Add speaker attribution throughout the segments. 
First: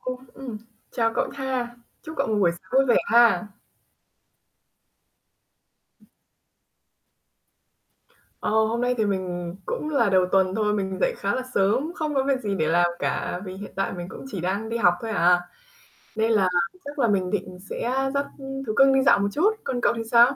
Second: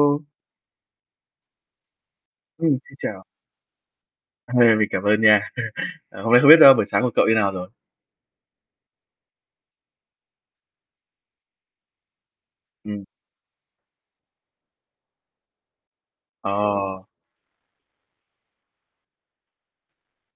Speaker 1: Cũng, ừm, chào cậu ha, chúc cậu một buổi sáng
Speaker 2: Ừm,
Speaker 1: vui vẻ
Speaker 2: xin chào.
Speaker 1: ha.
Speaker 2: Mình cảm ơn nha. À, hôm nay không biết, ơ, buổi sáng của cậu như nào rồi?
Speaker 1: Ờ, hôm nay thì mình cũng là đầu tuần thôi, mình dậy khá là sớm, không có việc gì để làm
Speaker 2: Ừm.
Speaker 1: cả vì hiện tại mình cũng chỉ đang đi học thôi à. Nên là chắc
Speaker 2: Ờ.
Speaker 1: là mình định sẽ dắt thú cưng đi dạo một chút, còn cậu thì sao?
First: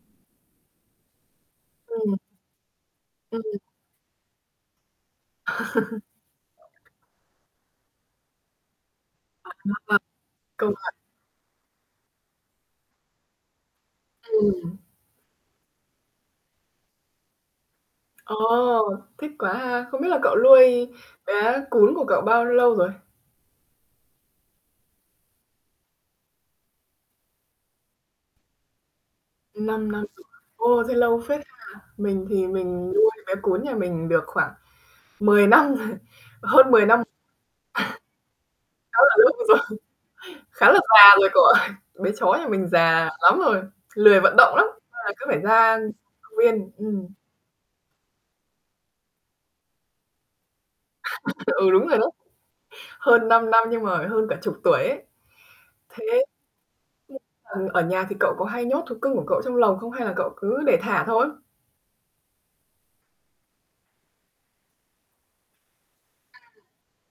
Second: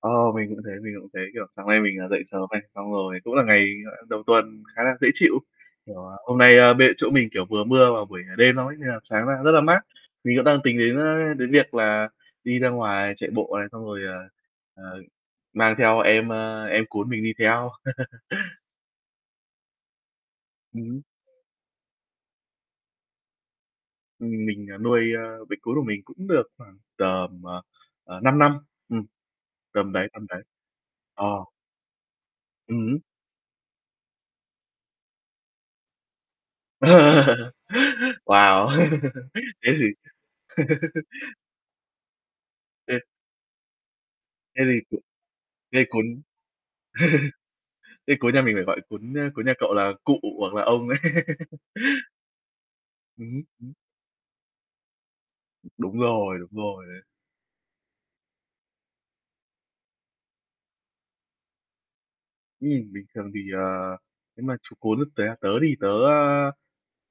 Speaker 2: Ờ, mình cũng thế, mình cũng thế, kiểu, sáng nay mình, à,
Speaker 1: Ừm.
Speaker 2: dậy sớm này, xong rồi cũng
Speaker 1: Ừm.
Speaker 2: là ngày, gọi là, đầu tuần khá là dễ chịu. Kiểu, hôm nay, ơ, bên chỗ mình, kiểu, vừa mưa vào buổi ngày đêm xong ấy nên là sáng ra rất là mát.
Speaker 1: À!
Speaker 2: Mình cũng đang
Speaker 1: Câu
Speaker 2: tính
Speaker 1: hỏi
Speaker 2: đến, ơ, đến việc là đi ra ngoài chạy bộ này xong rồi, ờ,
Speaker 1: Ừm.
Speaker 2: ờ mang theo em, a, em cún mình đi theo.
Speaker 1: Ồ. Thích quá ha. Không biết là cậu
Speaker 2: Ừm
Speaker 1: nuôi
Speaker 2: hứm.
Speaker 1: bé cún của cậu bao lâu rồi?
Speaker 2: Ưm, mình, ờ, nuôi, ơ, bé cún của mình cũng được khoảng tầm, ờ, ờ, 5 năm. Ừm,
Speaker 1: Ừm, 5
Speaker 2: tầm
Speaker 1: năm
Speaker 2: đấy,
Speaker 1: rồi.
Speaker 2: tầm đấy.
Speaker 1: Ôi, thế lâu
Speaker 2: Ờ.
Speaker 1: phết ha. Mình thì
Speaker 2: Ừm
Speaker 1: mình
Speaker 2: hửm.
Speaker 1: nuôi bé cún nhà mình được khoảng 10 năm rồi, hơn 10 năm.
Speaker 2: Wow!
Speaker 1: Khá là [unintelligible] rồi,
Speaker 2: Thế thì
Speaker 1: khá là già rồi cậu ơi. Bé chó nhà mình
Speaker 2: Thế
Speaker 1: già lắm rồi, lười vận động
Speaker 2: Thế
Speaker 1: lắm,
Speaker 2: thì
Speaker 1: nên là cứ phải ra
Speaker 2: cái cún
Speaker 1: [unintelligible] viên. Ừm.
Speaker 2: Thế cún nhà mình phải gọi cún, ơ, cún nhà cậu là cụ hoặc là ông đấy.
Speaker 1: Ừ, đúng rồi đó. Hơn
Speaker 2: Ừm hứm,
Speaker 1: 5 năm
Speaker 2: ừm.
Speaker 1: nhưng mà hơn cả chục tuổi ấy.
Speaker 2: Đúng
Speaker 1: Thế,
Speaker 2: rồi, đúng rồi đấy.
Speaker 1: [unintelligible] ừm, ở nhà thì cậu có hay nhốt thú cưng của cậu trong lồng không, hay là cậu cứ để thả thôi?
Speaker 2: Ừm, bình thường thì, ờ, nếu mà chú cún tớ tớ đi, tớ, a,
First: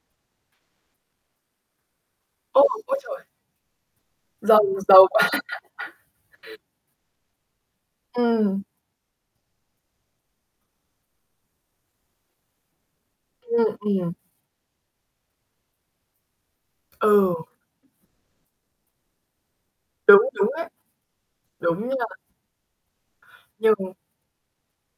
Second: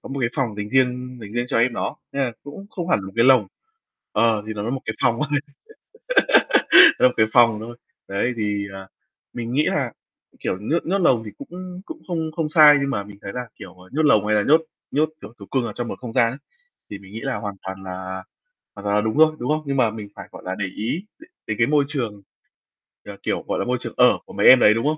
Speaker 2: có một cái phòng dành riêng dành riêng cho em nó. Nên là
Speaker 1: Ô,
Speaker 2: cũng không
Speaker 1: ôi
Speaker 2: hẳn một
Speaker 1: trời!
Speaker 2: cái lồng. Ờ, thì nó
Speaker 1: Giàu
Speaker 2: là một cái
Speaker 1: giàu
Speaker 2: phòng
Speaker 1: quá!
Speaker 2: thôi. [unintelligible] cái phòng thôi. Đấy
Speaker 1: Ừm.
Speaker 2: thì, ờ, mình nghĩ là, kiểu, nhốt nhốt lồng thì cũng cũng không không sai nhưng mà mình thấy là, kiểu,
Speaker 1: Ừm,
Speaker 2: à, nhốt
Speaker 1: ừm.
Speaker 2: lồng hay là nhốt nhốt, kiểu, thú cưng ở trong một không gian ấy, thì mình nghĩ
Speaker 1: Ừ.
Speaker 2: là hoàn toàn là hoàn toàn là đúng thôi, đúng không? Nhưng mà mình
Speaker 1: Đúng,
Speaker 2: phải, gọi
Speaker 1: đúng
Speaker 2: là, để
Speaker 1: đấy.
Speaker 2: ý đ đến cái môi
Speaker 1: Đúng nha.
Speaker 2: trường, ờ, kiểu, gọi là, môi
Speaker 1: Nhưng
Speaker 2: trường ở của mấy em đấy, đúng không?